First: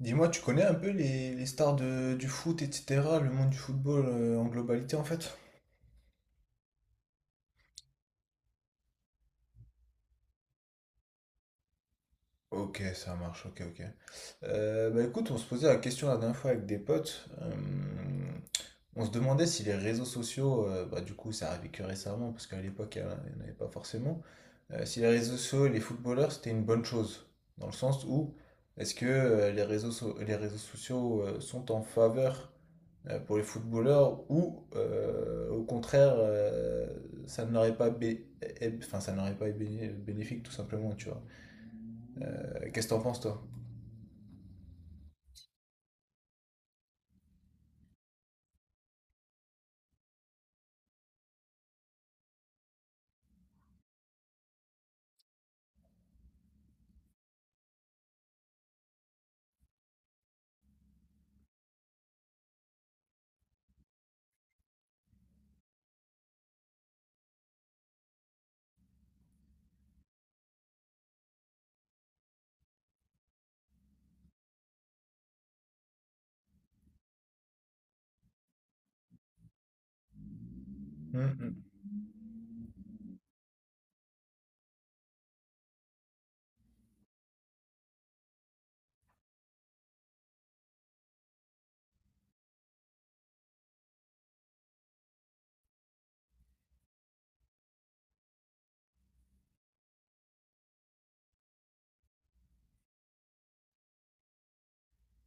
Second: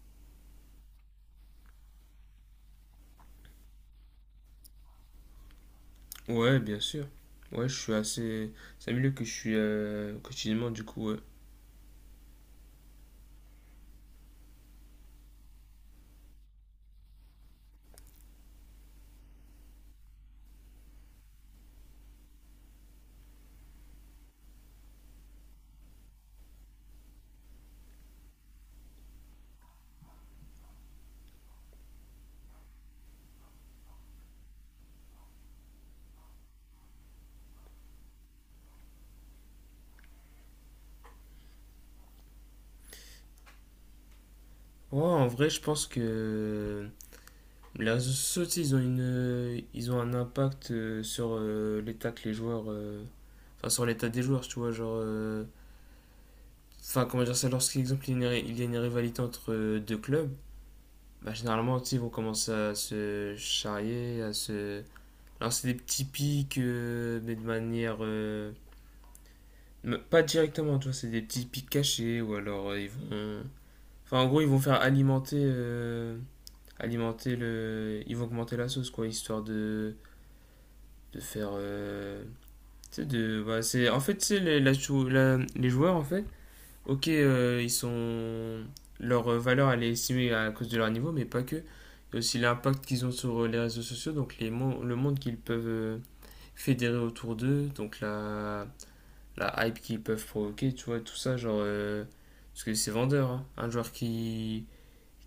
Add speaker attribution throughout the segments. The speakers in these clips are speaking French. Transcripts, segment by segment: Speaker 1: Dis-moi, tu connais un peu les stars du foot, etc., le monde du football en globalité en fait?
Speaker 2: Ouais, bien sûr. Ouais, je suis assez. C'est un milieu que je suis quotidiennement, du coup. Ouais.
Speaker 1: Ok, ça marche, ok, ok. Bah écoute, on se posait la question la dernière fois avec des potes. On se demandait si les réseaux sociaux, bah du coup, ça arrivait que récemment, parce qu'à l'époque, il n'y en avait pas forcément. Si les réseaux sociaux et les footballeurs, c'était une bonne chose. Dans le sens où, est-ce que les les réseaux sociaux sont en faveur pour les footballeurs ou au contraire ça n'aurait pas bé- é- enfin ça n'aurait pas été bénéfique tout simplement tu vois. Qu'est-ce que t'en penses toi?
Speaker 2: Ouais, en vrai, je pense que les réseaux sociaux, tu sais, ils ont une, ils ont un impact sur l'état que les joueurs. Enfin, sur l'état des joueurs, tu vois. Genre. Enfin, comment dire ça, lorsqu'exemple, il y a il y a une rivalité entre deux clubs, bah, généralement, tu sais, ils vont commencer à se charrier, à se lancer des petits pics, mais de manière. Mais pas directement, tu vois, c'est des petits pics cachés ou alors ils vont. Enfin, en gros, ils vont faire alimenter, alimenter le. Ils vont augmenter la sauce, quoi, histoire de
Speaker 1: Hum,
Speaker 2: faire.
Speaker 1: hum.
Speaker 2: Tu sais, de. Bah, c'est... En fait, tu sais, les, la chou- la- les joueurs, en fait, ok, ils sont. Leur valeur, elle est estimée à cause de leur niveau, mais pas que. Il y a aussi l'impact qu'ils ont sur les réseaux sociaux, donc le monde qu'ils peuvent fédérer autour d'eux, donc la hype qu'ils peuvent provoquer, tu vois, tout ça, genre. Parce que c'est vendeur, hein. Un joueur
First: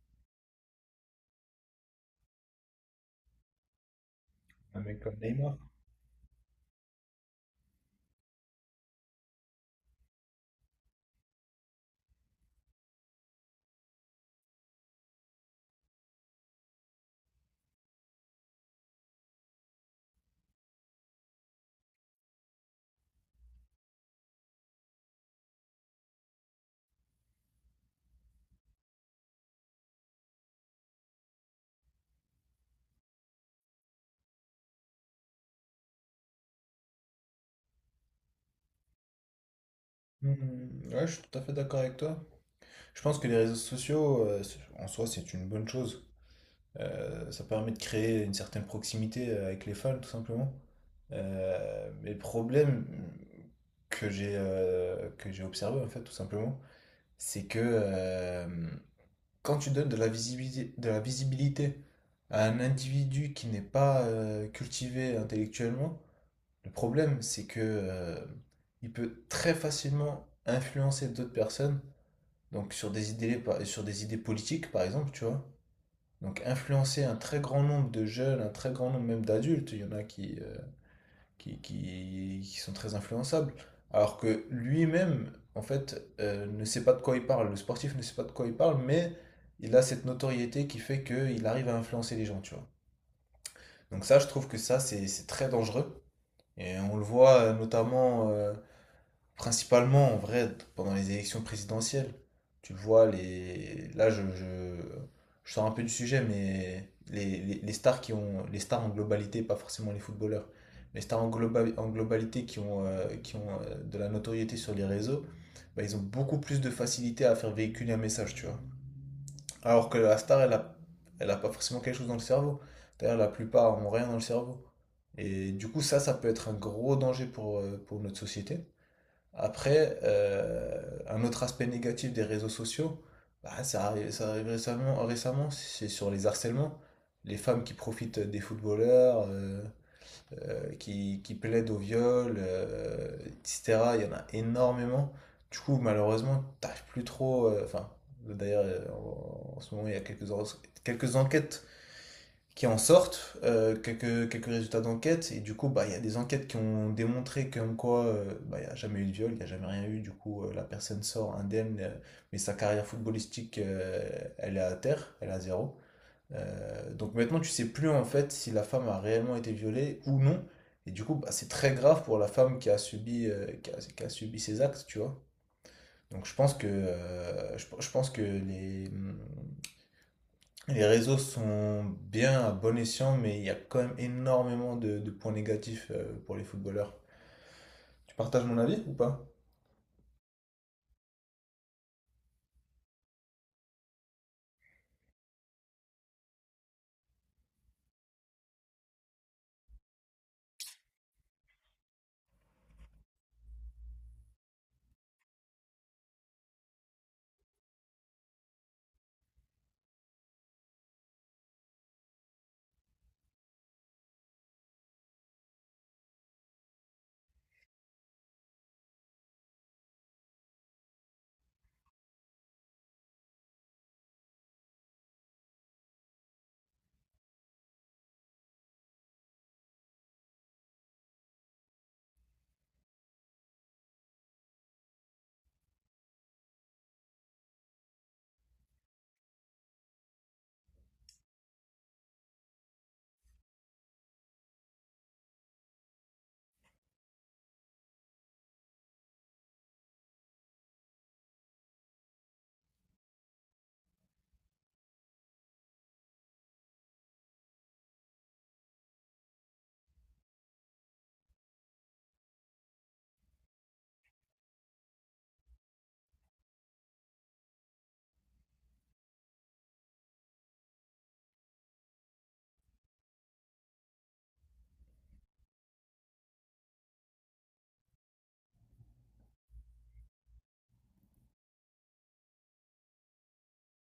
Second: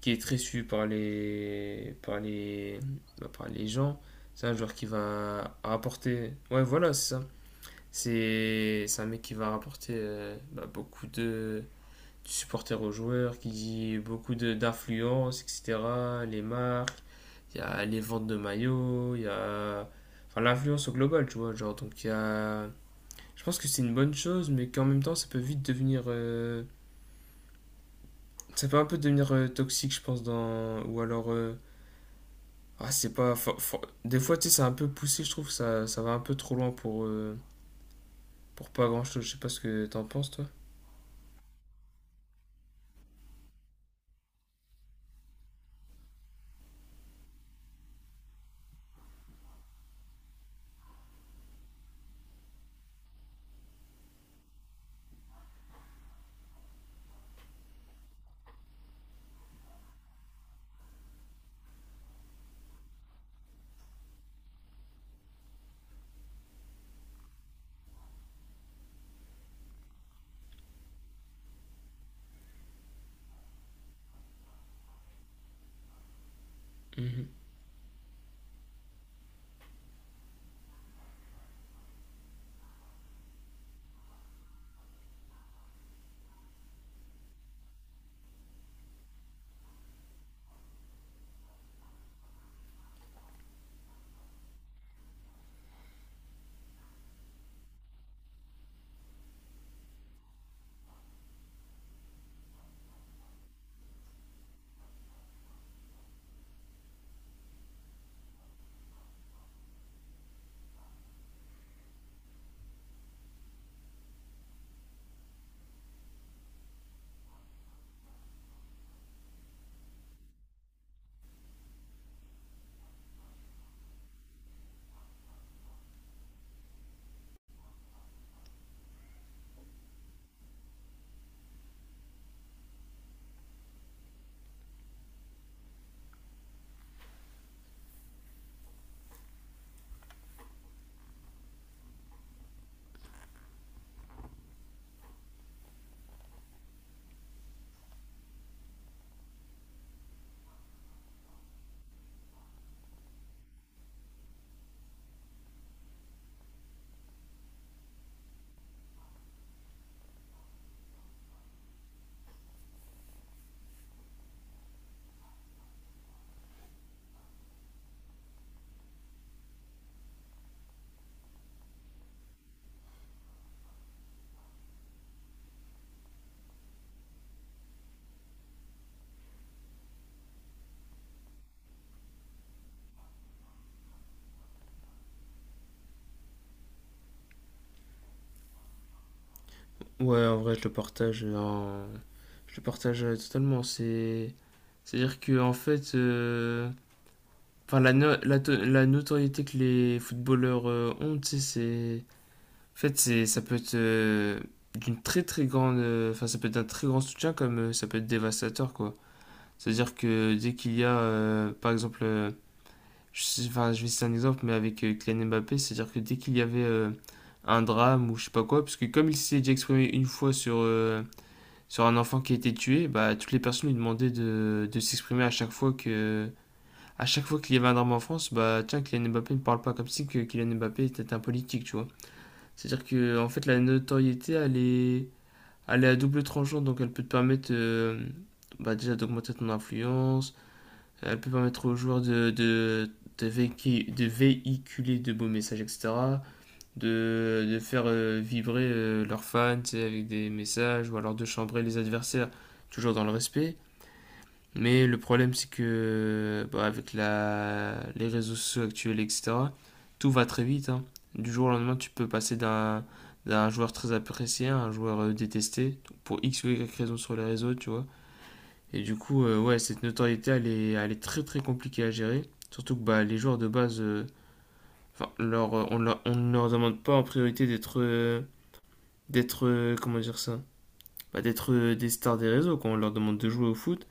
Speaker 2: qui est très suivi par les, bah, par les gens, c'est un joueur
Speaker 1: Un
Speaker 2: qui
Speaker 1: mec comme Neymar.
Speaker 2: va rapporter. Ouais, voilà, c'est ça. C'est un mec qui va rapporter bah, beaucoup de supporters aux joueurs, qui dit beaucoup d'influence, etc. Les marques, il y a les ventes de maillots, il y a. Enfin, l'influence au global, tu vois, genre, donc il y a je pense que c'est une bonne chose, mais qu'en même temps, ça peut vite devenir. Ça peut un peu devenir toxique, je pense, dans. Ou alors. Ah, c'est pas. Des fois, tu sais, c'est un peu poussé, je trouve, ça va un peu trop loin pour pas grand-chose. Je sais pas ce que t'en penses, toi.
Speaker 1: Ouais, je suis tout à fait d'accord avec toi. Je pense que les réseaux sociaux, en soi, c'est une bonne chose. Ça permet de créer une certaine proximité avec les fans, tout simplement. Mais le problème que j'ai observé, en fait, tout simplement, c'est que, quand tu donnes de la visibilité à un individu qui n'est pas cultivé intellectuellement, le problème c'est que il peut très facilement influencer d'autres personnes, donc sur des idées politiques par exemple, tu vois. Donc influencer un
Speaker 2: Mhm.
Speaker 1: très grand nombre de jeunes, un très grand nombre même d'adultes, il y en a qui, qui sont très influençables. Alors que lui-même, en fait, ne sait pas de quoi il parle. Le sportif ne sait pas de quoi il parle, mais il a cette notoriété qui fait qu'il arrive à influencer les gens, tu vois. Donc ça, je trouve que ça, c'est très dangereux. Et on le voit notamment principalement, en vrai, pendant les élections présidentielles, tu le vois, là, je sors un peu du sujet, mais les stars qui ont, les stars en globalité, pas forcément les footballeurs, les stars en, en globalité qui ont de la notoriété sur les réseaux, bah, ils ont beaucoup plus de facilité à faire véhiculer un message, tu vois. Alors que la star, elle a, elle a pas forcément quelque chose dans le cerveau. D'ailleurs, la plupart ont rien dans le cerveau. Et du coup, ça peut être un gros danger pour notre société. Après, un autre aspect négatif des réseaux sociaux, bah, ça arrive récemment, récemment, c'est sur les harcèlements. Les femmes qui profitent des footballeurs, qui plaident au viol, etc. Il y en a énormément. Du coup, malheureusement, t'arrives plus trop. Enfin, d'ailleurs, en, en ce moment, il y a quelques, quelques enquêtes qui en sortent, euh, quelques résultats d'enquête, et du coup, bah, il y a des enquêtes qui ont démontré comme quoi bah, il n'y a jamais eu de viol, il n'y a jamais rien eu, du coup, la personne sort indemne, mais sa carrière footballistique, elle est à terre, elle est à zéro. Donc maintenant, tu sais plus en fait si la femme a réellement été violée ou non, et du coup, bah, c'est très grave pour la femme qui a subi ces actes, tu vois. Donc je pense que, je pense que les réseaux sont bien à bon escient, mais il y a quand même énormément de points négatifs pour les footballeurs. Tu partages mon avis ou pas?
Speaker 2: Ouais, en vrai, je le partage. Je le partage totalement. C'est. C'est-à-dire que, en fait. Enfin, la, no- la, to- la notoriété que les footballeurs ont, tu sais, c'est en fait, c'est, ça peut être d'une très très grande, enfin ça peut être d'un très grand soutien comme ça peut être dévastateur quoi. C'est-à-dire que dès qu'il y a, par exemple, enfin je vais citer un exemple, mais avec Kylian Mbappé, c'est-à-dire que dès qu'il y avait un drame ou je sais pas quoi, parce que comme il s'est déjà exprimé une fois sur sur un enfant qui a été tué, bah toutes les personnes lui demandaient de s'exprimer à chaque fois que à chaque fois qu'il y avait un drame en France, bah tiens Kylian Mbappé ne parle pas comme si que Kylian Mbappé était un politique, tu vois. C'est-à-dire que en fait la notoriété elle est à double tranchant, donc elle peut te permettre bah, déjà d'augmenter ton influence, elle peut permettre aux joueurs de, de véhiculer de beaux messages, etc., de faire vibrer leurs fans tu sais, avec des messages, ou alors de chambrer les adversaires, toujours dans le respect. Mais le problème, c'est que bah, avec la... les réseaux sociaux actuels, etc., tout va très vite, hein. Du jour au lendemain, tu peux passer d'un joueur très apprécié à un joueur détesté donc pour X ou Y raison sur les réseaux, tu vois. Et du coup, ouais, cette notoriété, elle est très très compliquée à gérer. Surtout que bah, les joueurs de base, enfin, leur, on, leur, on ne leur demande pas en priorité d'être, d'être, comment dire ça, bah, d'être des stars des réseaux. Quand on leur demande de jouer au foot,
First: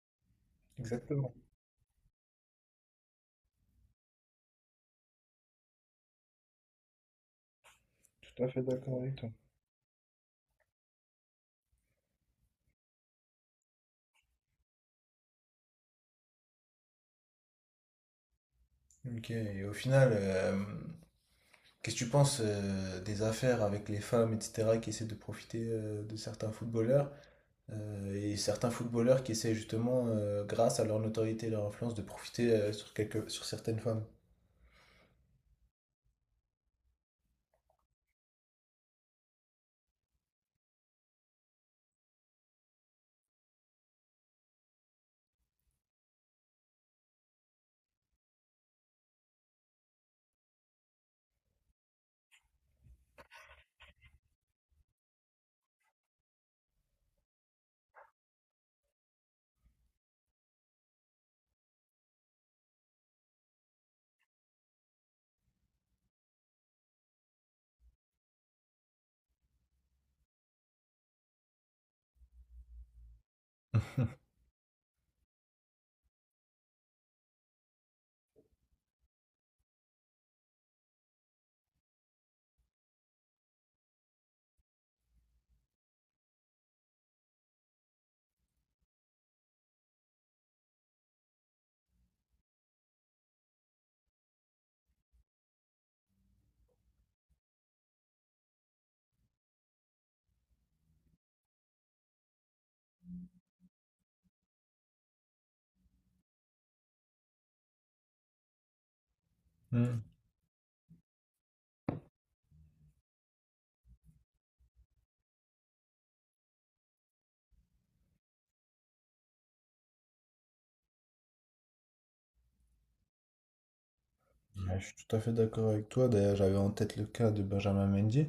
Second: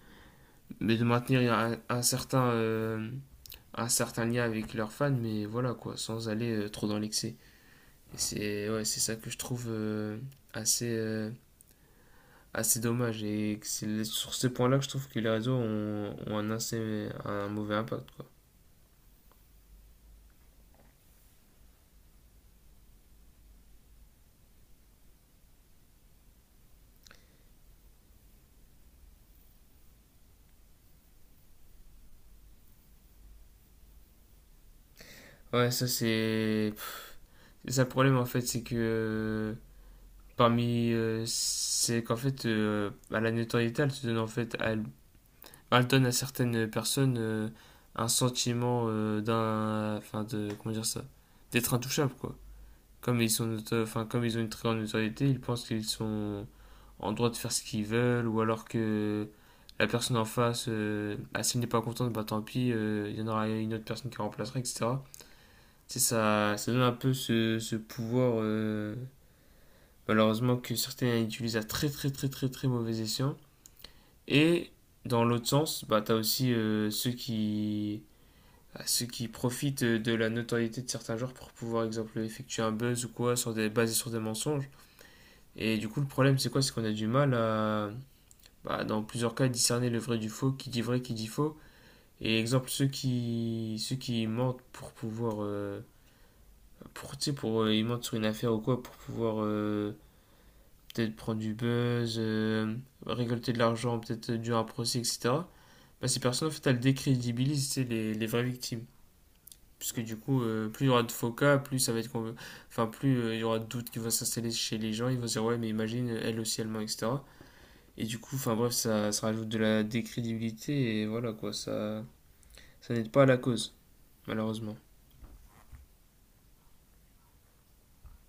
Speaker 2: mais de
Speaker 1: Exactement,
Speaker 2: maintenir un certain lien avec leurs fans, mais voilà quoi, sans aller trop dans l'excès. Et
Speaker 1: tout à fait
Speaker 2: c'est ouais, c'est
Speaker 1: d'accord avec
Speaker 2: ça
Speaker 1: toi.
Speaker 2: que je trouve assez, assez dommage. Et c'est sur ce point-là que je trouve que les réseaux ont, ont un, assez, un mauvais impact. Quoi.
Speaker 1: Ok, et au final, qu'est-ce que tu penses des affaires avec les femmes, etc., qui essaient de profiter de certains footballeurs, et certains footballeurs qui essaient justement, grâce à leur notoriété et leur influence, de profiter sur quelques, sur certaines femmes?
Speaker 2: Ouais, ça c'est. C'est ça le problème en fait, c'est que parmi. Euh, c'est qu'en fait, à la notoriété, elle se donne en fait à elle. Elle donne à certaines personnes un sentiment d'un enfin de comment dire ça d'être intouchable quoi comme enfin comme ils ont une très grande notoriété ils pensent qu'ils sont en droit de faire ce qu'ils veulent ou alors que la personne en face si elle n'est pas contente bah tant pis il y en aura une autre personne qui la remplacera etc. C'est ça donne un peu ce, ce pouvoir malheureusement que certains utilisent à très très très très très mauvais escient. Et dans l'autre sens bah t'as aussi ceux qui à ceux qui profitent de la notoriété de certains joueurs pour pouvoir, exemple, effectuer un buzz ou quoi, sur des, basé sur des mensonges. Et du coup, le problème, c'est quoi. C'est qu'on a du mal à, bah, dans plusieurs cas, discerner le vrai du faux, qui dit vrai, qui dit faux. Et exemple, ceux qui mentent pour pouvoir. Euh, pour, tu sais, pour, ils mentent sur une affaire ou quoi, pour pouvoir peut-être prendre du buzz, récolter de l'argent, peut-être dû à un procès, etc. Bah, ces personnes, en fait, elles décrédibilisent tu sais, les vraies victimes.
Speaker 1: Hmm.
Speaker 2: Puisque du coup, plus il y aura de faux cas, plus ça va être enfin plus il y aura de doutes qui vont s'installer chez les gens, ils vont se dire ouais mais imagine elle aussi elle ment, etc. Et du coup, enfin bref, ça rajoute de la décrédibilité et voilà quoi, ça n'aide pas à la cause, malheureusement.
Speaker 1: Ouais, je suis tout à fait d'accord avec toi. D'ailleurs, j'avais en tête le cas de Benjamin Mendy,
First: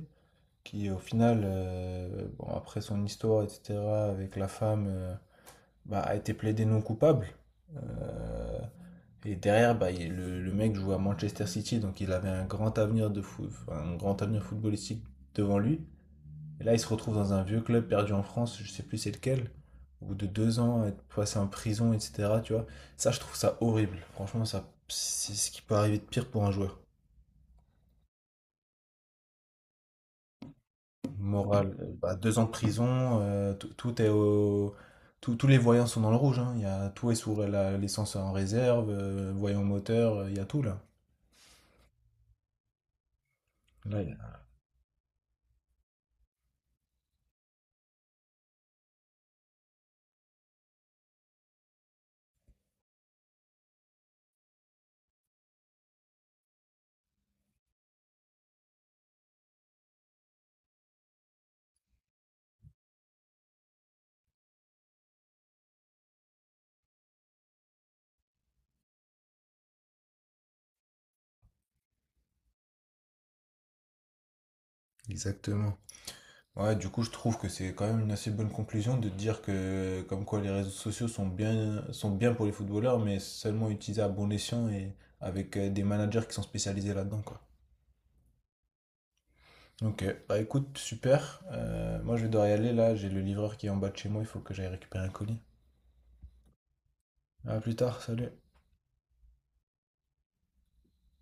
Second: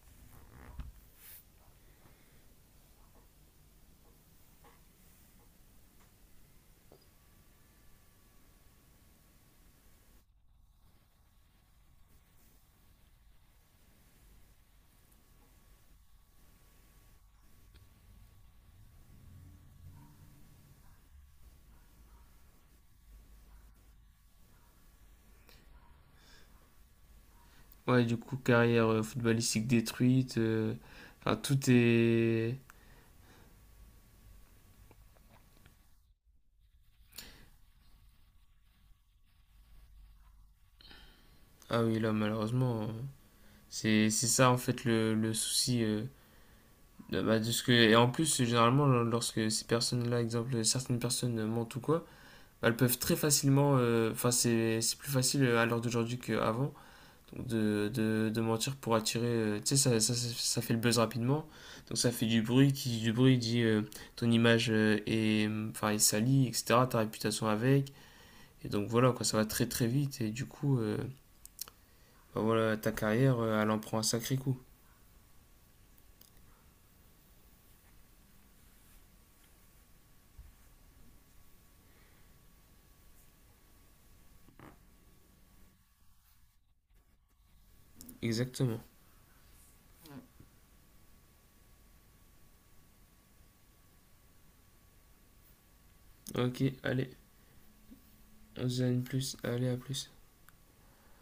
Speaker 1: qui au final, bon, après son histoire, etc., avec la femme, bah, a été plaidé non coupable. Euh, et derrière, bah, le mec jouait à Manchester City, donc il avait un grand avenir de foot, un grand avenir footballistique devant lui. Et là, il se retrouve dans un vieux club perdu en France, je sais plus c'est lequel, au bout de deux ans, être passé en prison, etc., tu vois. Ça, je trouve ça horrible. Franchement, ça, c'est ce qui peut arriver de pire pour un joueur.
Speaker 2: Ouais, du coup, carrière footballistique détruite, enfin tout
Speaker 1: Morale, bah, deux ans de
Speaker 2: est...
Speaker 1: prison, tout est au... tous les voyants sont dans le rouge, hein. Il y a, tout est sous l'essence en réserve, voyant moteur, il y a tout là.
Speaker 2: Ah oui, là malheureusement,
Speaker 1: là. il
Speaker 2: c'est
Speaker 1: y
Speaker 2: c'est
Speaker 1: a-
Speaker 2: ça en fait le souci. Euh, bah, de ce que... Et en plus, généralement, lorsque ces personnes-là, exemple, certaines personnes mentent ou quoi, elles peuvent très facilement, enfin c'est plus facile à l'heure d'aujourd'hui qu'avant donc de mentir pour attirer, tu sais ça, ça, ça, ça fait le buzz rapidement, donc ça fait du bruit, qui dit du bruit dit ton image est, enfin, est salie, etc., ta réputation avec, et donc voilà quoi, ça va très très vite et du coup, bah voilà, ta carrière, elle en prend un sacré coup.
Speaker 1: Exactement. Ouais, du coup, je trouve que c'est quand même une assez bonne conclusion de dire que, comme quoi, les réseaux sociaux sont bien pour les footballeurs, mais seulement utilisés à bon escient et avec des managers qui sont spécialisés là-dedans, quoi.
Speaker 2: Exactement.
Speaker 1: Ok, bah écoute, super. Moi, je vais devoir y aller là, j'ai le livreur qui est en bas de chez moi, il faut que j'aille récupérer un colis.
Speaker 2: Ok, allez,
Speaker 1: À plus tard, salut.
Speaker 2: on se dit à une plus, allez à plus.